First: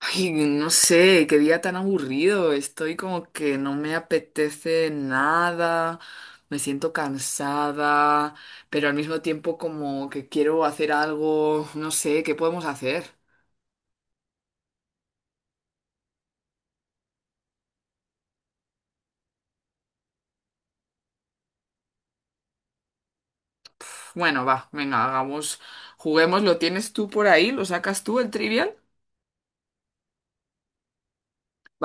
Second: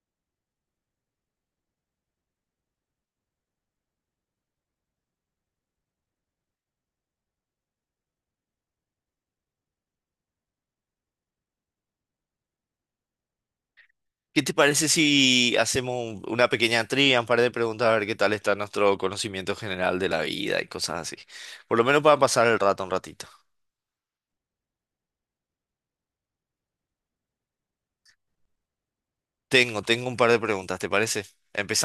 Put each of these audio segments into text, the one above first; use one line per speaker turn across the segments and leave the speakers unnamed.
Ay, no sé, qué día tan aburrido. Estoy como que no me apetece nada, me siento cansada, pero al mismo tiempo como que quiero hacer algo, no sé, ¿qué podemos hacer?
¿Qué te parece si hacemos una pequeña trivia, un par de preguntas, a ver qué tal está nuestro conocimiento general de la vida y cosas así? Por lo menos para pasar el rato un ratito.
Bueno, va, venga, hagamos, juguemos, ¿lo tienes tú por ahí? ¿Lo sacas tú el trivial?
Tengo un par de preguntas, ¿te parece?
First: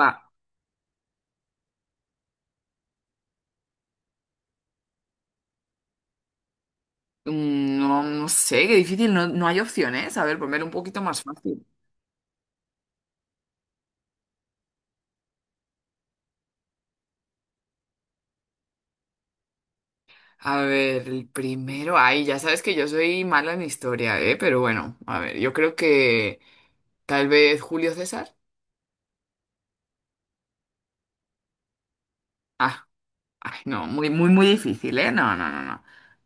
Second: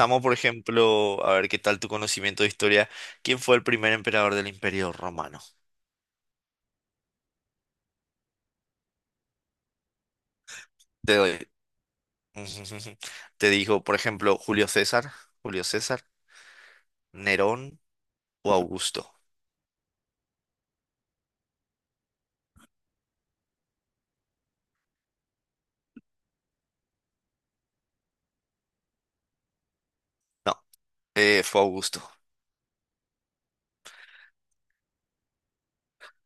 Va,
por ejemplo, a ver qué tal tu conocimiento de historia. ¿Quién fue el primer emperador del Imperio Romano?
no, no sé, qué difícil, no, no hay opciones. A ver, poner un poquito
Te
más
doy.
fácil.
Te digo, por ejemplo, Julio César, Nerón o Augusto.
A ver, el primero, ay, ya sabes que yo soy mala en historia, ¿eh? Pero bueno, a ver, yo creo que tal vez Julio César.
No, fue Augusto.
Ah, ay, no, muy, muy, muy difícil, ¿eh? No, no, no, no,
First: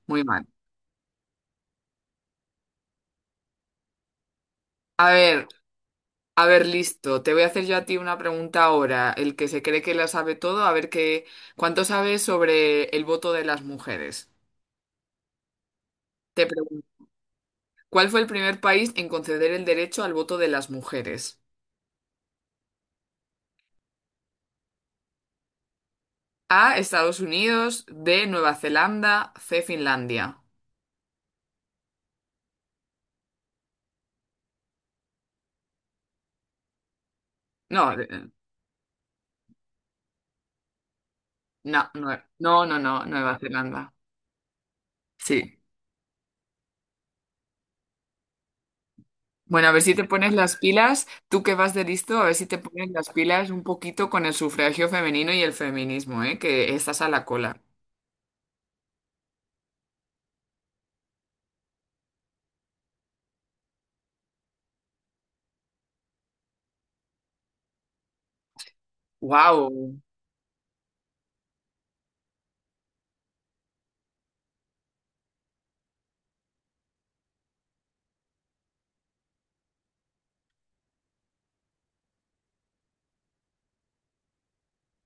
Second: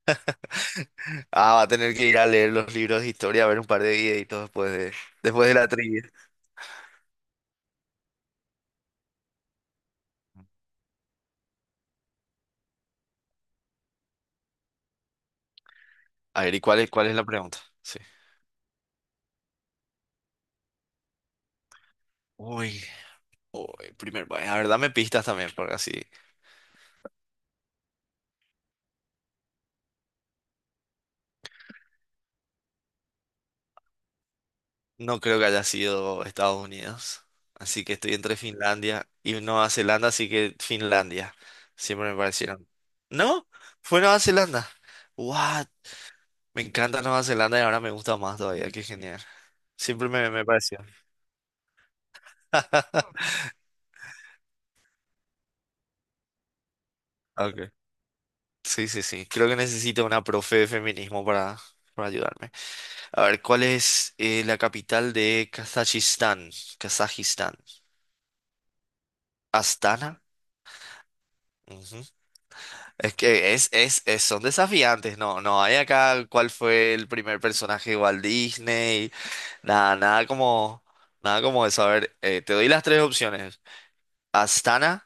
muy mal.
Ah, va a tener que ir a leer los libros de historia, a ver un par de videitos después de,
A ver,
después de la trivia.
a ver, listo, te voy a hacer yo a ti una pregunta ahora, el que se cree que lo sabe todo, a ver qué, ¿cuánto sabes sobre el voto de las mujeres?
A
Te
ver, ¿y cuál es, cuál
pregunto,
es la pregunta? Sí.
¿cuál fue el primer país en conceder el derecho al voto de las mujeres?
Uy, uy, primer país. A ver, dame pistas también, porque así
A, Estados Unidos, B, Nueva Zelanda, C, Finlandia.
no creo que haya sido Estados Unidos. Así que
No,
estoy entre Finlandia y Nueva Zelanda, así que Finlandia.
no,
Siempre me
no, no,
parecieron.
no, no, Nueva
¿No?
Zelanda.
Fue Nueva Zelanda.
Sí.
What? Me encanta Nueva Zelanda y ahora me gusta más todavía. Qué genial.
Bueno, a ver si te
Siempre me,
pones
me
las
pareció.
pilas, tú que vas de listo, a ver si te pones las pilas un poquito con el sufragio femenino y el feminismo, ¿eh? Que estás a la cola.
Ok. Sí, sí, sí. Creo que necesito una profe de feminismo para ayudarme. A ver, ¿cuál es la capital de Kazajistán? Kazajistán.
Wow.
Astana. Ujú. Es que es son desafiantes, no, no hay acá cuál fue el primer personaje de Walt Disney, nada, nada como, nada como eso. A ver, te doy las tres opciones. Astana,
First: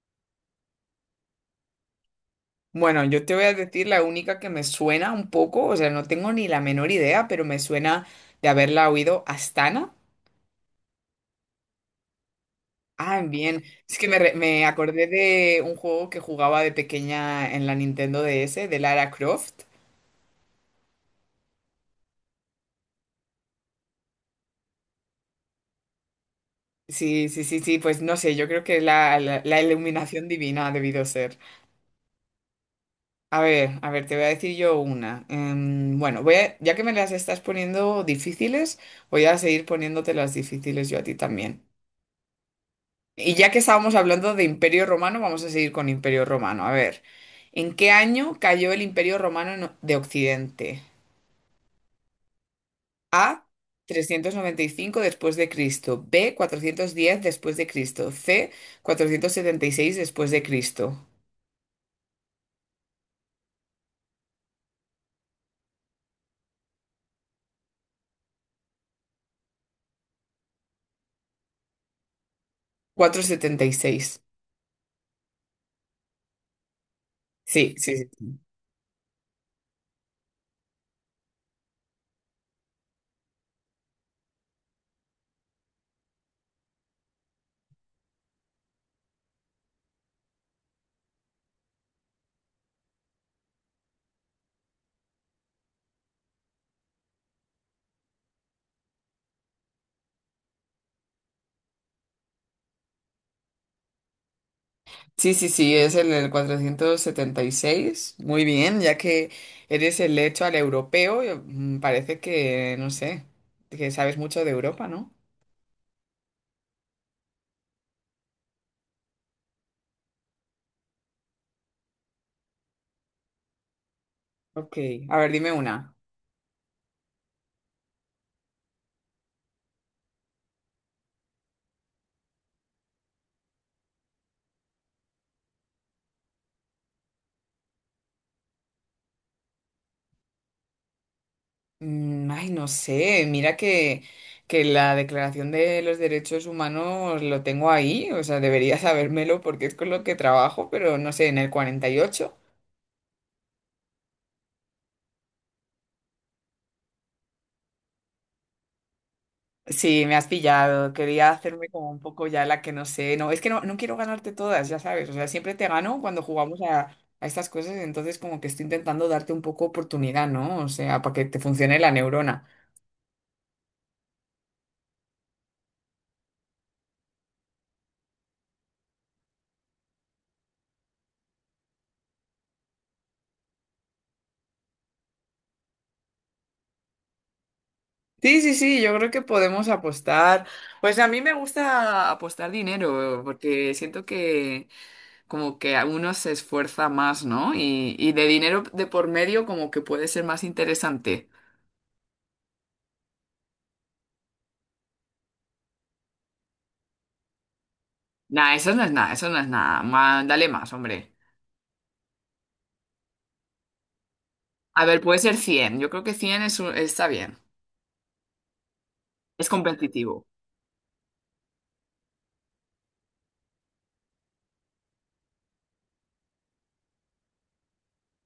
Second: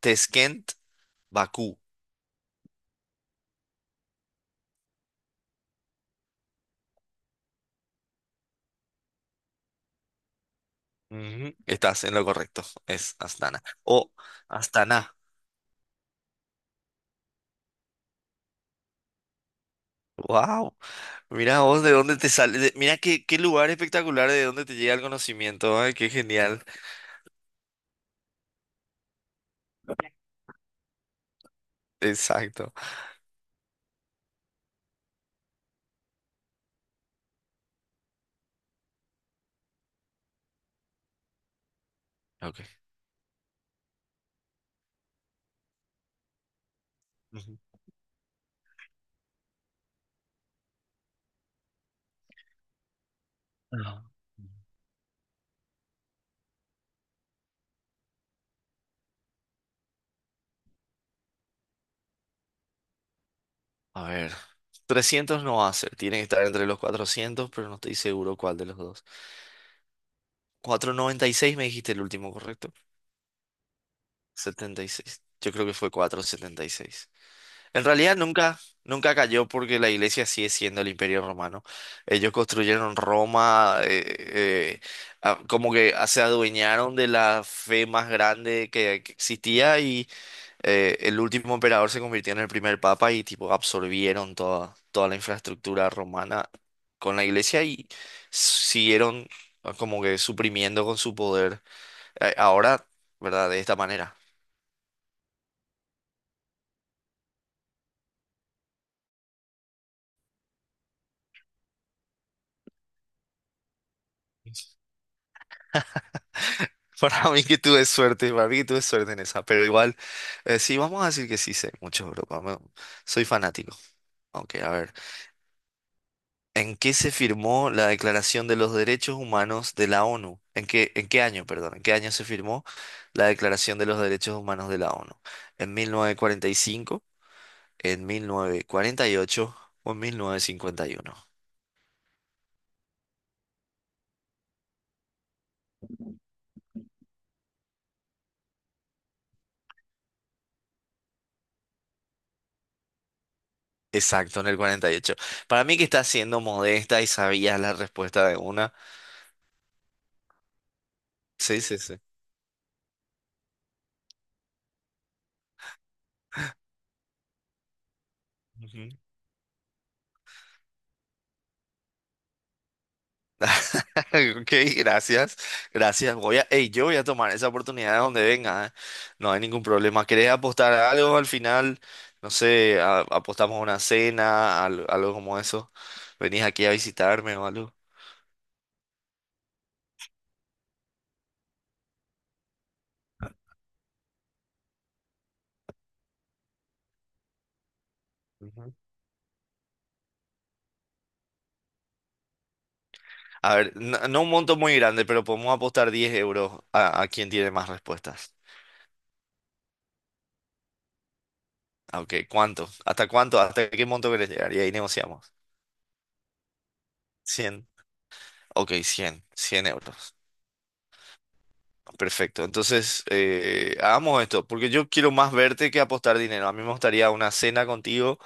Tashkent, Bakú.
Bueno, yo te voy a decir la única que me suena un poco, o sea, no tengo ni la menor idea, pero me suena de haberla oído Astana.
Ujú. Estás en lo correcto, es
Ah,
Astana.
bien. Es que
O
me acordé
Astana.
de un juego que jugaba de pequeña en la Nintendo DS, de Lara Croft.
Wow, mira vos de dónde te sale, mira qué, qué lugar espectacular de dónde te llega el conocimiento, ay, qué genial.
Sí, sí, sí, sí, pues no sé, yo creo que la iluminación divina ha debido ser.
Exacto.
A ver, te voy a decir yo una. Bueno, ya que me las estás poniendo difíciles, voy a seguir poniéndote las difíciles yo a ti también.
Ok.
Y ya que estábamos hablando de Imperio Romano, vamos a seguir con Imperio Romano. A ver,
Ujú.
¿en qué año cayó el Imperio Romano de Occidente? A,
Ah.
395 después de Cristo, B, 410 después de Cristo, C, 476 después de Cristo.
A ver, 300 no va a ser, tiene que estar entre los 400, pero no estoy seguro cuál de los dos. 496 me dijiste el último, ¿correcto?
476.
76. Yo creo que fue 476.
Sí,
En
sí, sí.
realidad nunca cayó porque la iglesia sigue siendo el imperio romano. Ellos construyeron Roma, eh, como que se adueñaron de la fe más grande que existía y el último emperador se convirtió en el primer papa y tipo absorbieron toda la infraestructura romana con la iglesia y siguieron como que suprimiendo con su poder, ahora, ¿verdad? De esta manera.
Sí, sí, sí, es el 476. Muy bien, ya que eres el hecho al europeo, parece que, no sé, que sabes mucho de Europa, ¿no?
Para mí que tuve suerte, para mí que tuve suerte en esa, pero igual, sí, vamos a decir que sí sé mucho, bro. Vamos, soy fanático. Ok, a
Ok,
ver.
a ver, dime una.
¿En qué se firmó la Declaración de los Derechos Humanos de la ONU? En qué año, perdón? ¿En qué año se firmó la Declaración de los Derechos Humanos de la ONU? ¿En 1945, en 1948 o en 1951?
Ay, no sé, mira que, la Declaración de los Derechos Humanos lo tengo ahí, o sea, debería sabérmelo porque es con lo que trabajo, pero no sé, en el 48.
Exacto, en el 48. Para mí que estás siendo modesta y sabías la respuesta de una.
Sí, me has pillado. Quería
Sí,
hacerme
sí,
como un
sí.
poco ya la que no sé. No, es que no, no quiero ganarte todas, ya sabes. O sea, siempre te gano cuando jugamos a estas cosas, entonces como que estoy intentando darte un poco oportunidad, ¿no? O sea, para que te funcione la neurona.
Ok, gracias, gracias. Voy a, ey, yo voy a tomar esa oportunidad de donde venga, ¿eh? No hay ningún problema. ¿Querés apostar a algo al final? No sé, apostamos a una cena, algo como eso. ¿Venís aquí a visitarme o algo?
Sí, sí, sí, yo creo que podemos apostar. Pues a mí me gusta apostar dinero, porque siento que como que a uno se esfuerza más, ¿no? Y de dinero
Ujú.
de por medio como que puede ser más interesante.
A ver, no, no un monto muy grande, pero podemos apostar 10 euros a quien tiene más respuestas.
Nah, eso no es nada, eso no es nada. Dale más, hombre.
Ah, Ok, ¿cuánto? ¿Hasta cuánto? ¿Hasta qué monto querés llegar? Y ahí
A ver, puede
negociamos.
ser 100. Yo creo que 100 es está bien.
100. Ok, cien
Es
cien euros.
competitivo.
Perfecto, entonces hagamos esto, porque yo quiero más verte que apostar dinero. A mí me gustaría una cena contigo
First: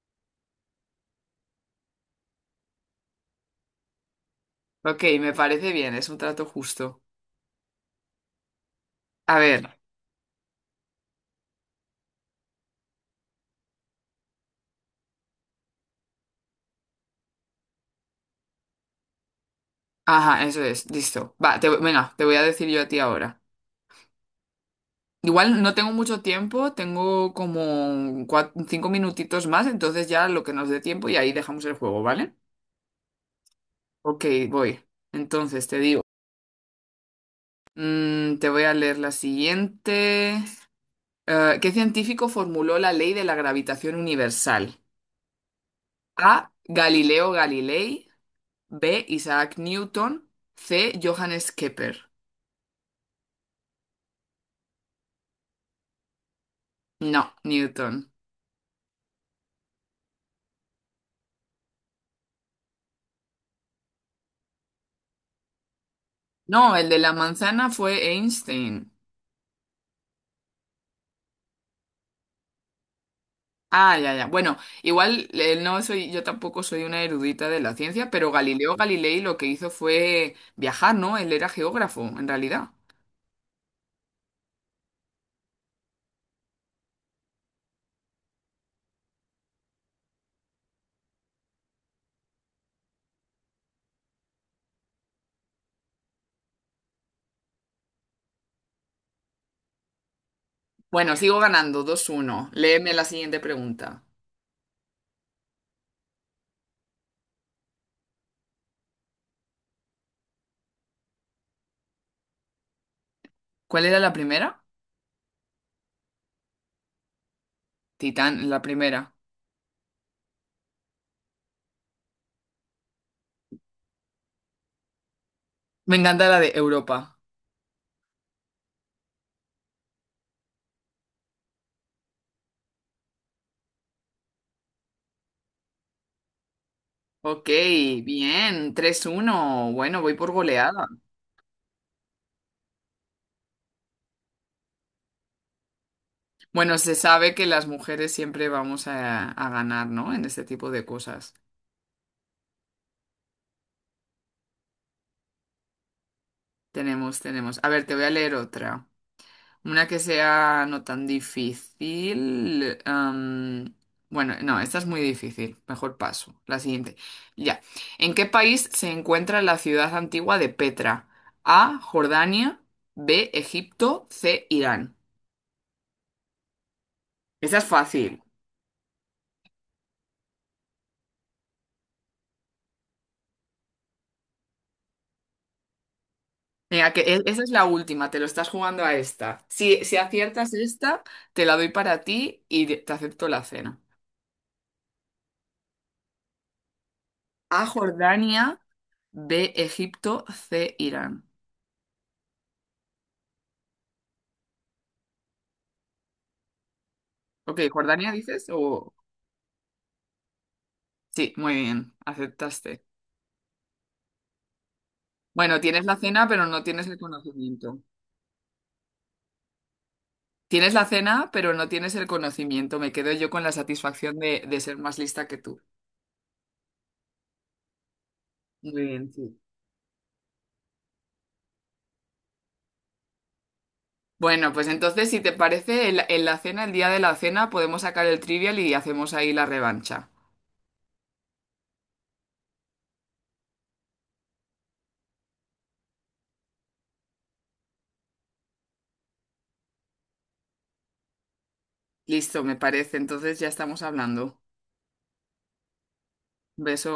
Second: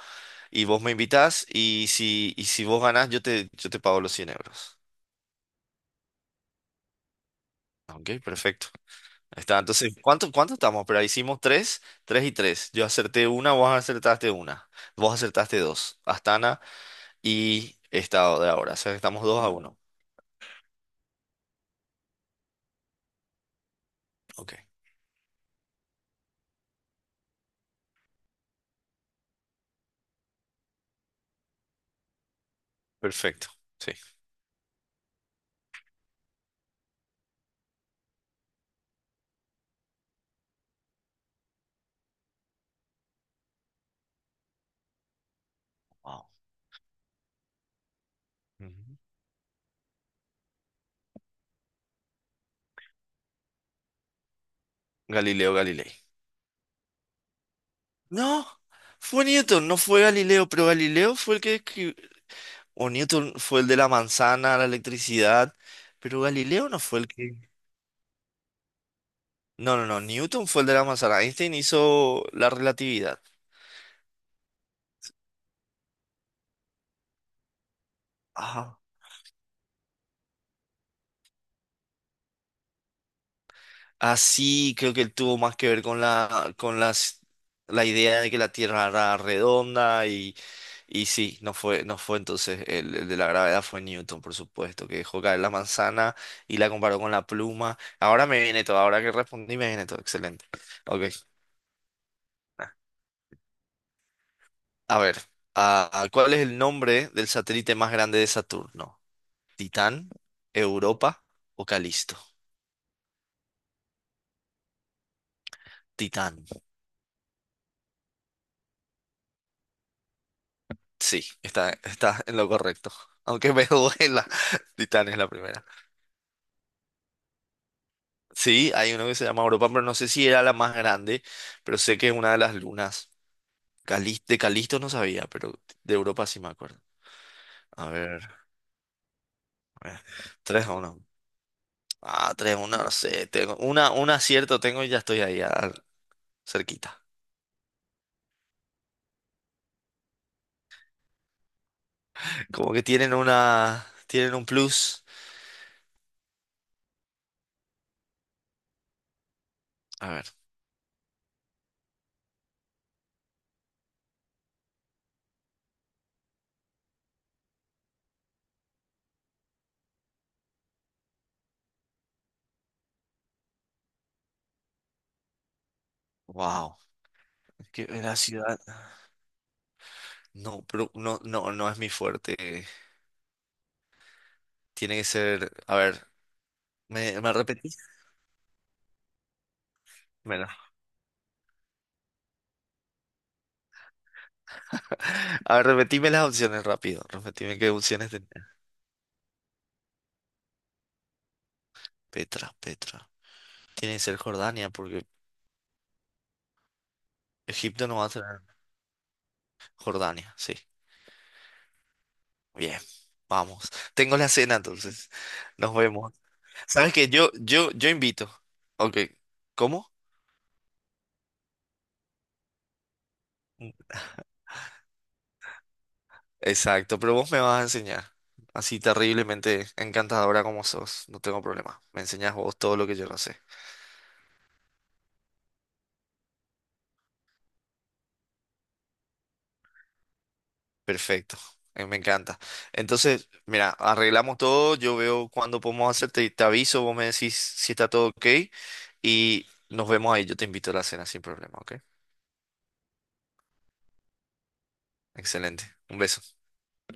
y vos me invitás y si vos ganás yo te pago los 100 euros.
Ok, me parece bien, es un trato justo.
Ok, perfecto.
A
Está,
ver,
entonces, ¿cuánto estamos? Pero hicimos tres, tres y tres. Yo acerté una, vos acertaste dos, Astana y Estado de ahora. O sea, estamos 2-1.
ajá, eso es, listo. Va, te, venga, te voy a decir yo a ti ahora.
Ok,
Igual no tengo mucho tiempo, tengo como 5 minutitos más, entonces ya lo que nos dé tiempo y ahí dejamos el juego, ¿vale?
perfecto. Sí.
Ok, voy. Entonces te digo, te voy a leer la siguiente. ¿Qué científico formuló la ley de la gravitación universal?
Wow.
A, Galileo Galilei.
Ujú.
B, Isaac Newton. C, Johannes Kepler.
Galileo Galilei.
No, Newton.
No, fue Newton, no fue Galileo, pero Galileo fue el que escri- o Newton fue el de la manzana, la electricidad, pero
No,
Galileo no
el de
fue el
la
que...
manzana fue Einstein.
No, no, no, Newton fue el de la manzana, Einstein hizo la relatividad.
Ah, ya, ya. Bueno, igual no soy, yo tampoco soy una erudita de la ciencia, pero Galileo
Ajá.
Galilei lo que hizo fue viajar, ¿no? Él era geógrafo, en realidad.
Así creo que él tuvo más que ver con las, la idea de que la Tierra era redonda y Y sí, no fue entonces el de la gravedad fue Newton, por supuesto, que dejó caer la manzana y la comparó con la pluma. Ahora me viene todo, ahora que respondí me viene todo, excelente. Ok,
Bueno, sigo ganando, 2-1. Léeme la siguiente pregunta.
a ver, ¿cuál es el nombre del satélite más grande de Saturno? ¿Titán, Europa o Calisto?
¿Cuál era la primera?
Titán,
Titán, la primera.
sí, está en lo correcto. Aunque me duela, Titán es la primera.
Me encanta la de Europa.
Sí, hay uno que se llama Europa, pero no sé si era la más grande, pero sé que es una de las lunas. Calis- de Calisto no sabía, pero de Europa sí me acuerdo.
Ok,
A ver,
bien, 3-1.
eh,
Bueno, voy por
3 a
goleada.
1. Ah, tres a 1, no sé. Tengo una, un acierto tengo y ya estoy ahí,
Bueno, se
cerquita.
sabe que las mujeres siempre vamos a, ganar, ¿no? En este tipo de cosas.
Como que tienen una, tienen un plus.
Tenemos, tenemos. A ver, te voy a leer otra. Una que
A ver,
sea no tan difícil. Bueno, no, esta es muy difícil. Mejor paso. La siguiente. Ya. ¿En qué país se encuentra la ciudad antigua de Petra? A, Jordania. B, Egipto. C, Irán.
wow.
Esta es
Es que la
fácil.
ciudad. No, pero no, no, no es mi fuerte. Tiene que ser. A ver,
Venga, que
¿me, me
esa es la
repetís?
última, te lo estás jugando a esta. Si
Bueno.
aciertas esta, te la doy para ti y te acepto la cena.
A ver, repetime las opciones rápido. Repetime
A,
qué opciones tenés.
Jordania, B, Egipto, C, Irán.
Petra, Petra. Tiene que ser Jordania, porque
Ok,
Egipto no va
¿Jordania
a tener.
dices? O.
Jordania, sí.
Sí, muy bien,
Bien,
aceptaste.
vamos. Tengo la cena, entonces.
Bueno,
Nos
tienes la
vemos.
cena, pero no tienes
¿Sabes
el
qué? Yo, yo,
conocimiento.
yo invito. Ok. ¿Cómo?
Tienes la cena, pero no tienes el conocimiento. Me quedo yo con la satisfacción de, ser más lista que tú.
Exacto, pero vos me vas a enseñar. Así
Muy bien, sí.
terriblemente encantadora como sos. No tengo problema. Me enseñas vos todo lo que yo no sé.
Bueno, pues entonces, si te parece, en la cena, el día de la cena, podemos sacar el trivial y hacemos ahí la revancha.
Perfecto. Me encanta. Entonces, mira, arreglamos todo. Yo veo cuándo podemos hacerte. Te aviso, vos me decís si está todo ok. Y nos vemos ahí. Yo te invito a la cena sin problema, ¿ok?
Listo, me parece. Entonces ya estamos hablando.
Excelente. Un beso.
Beso.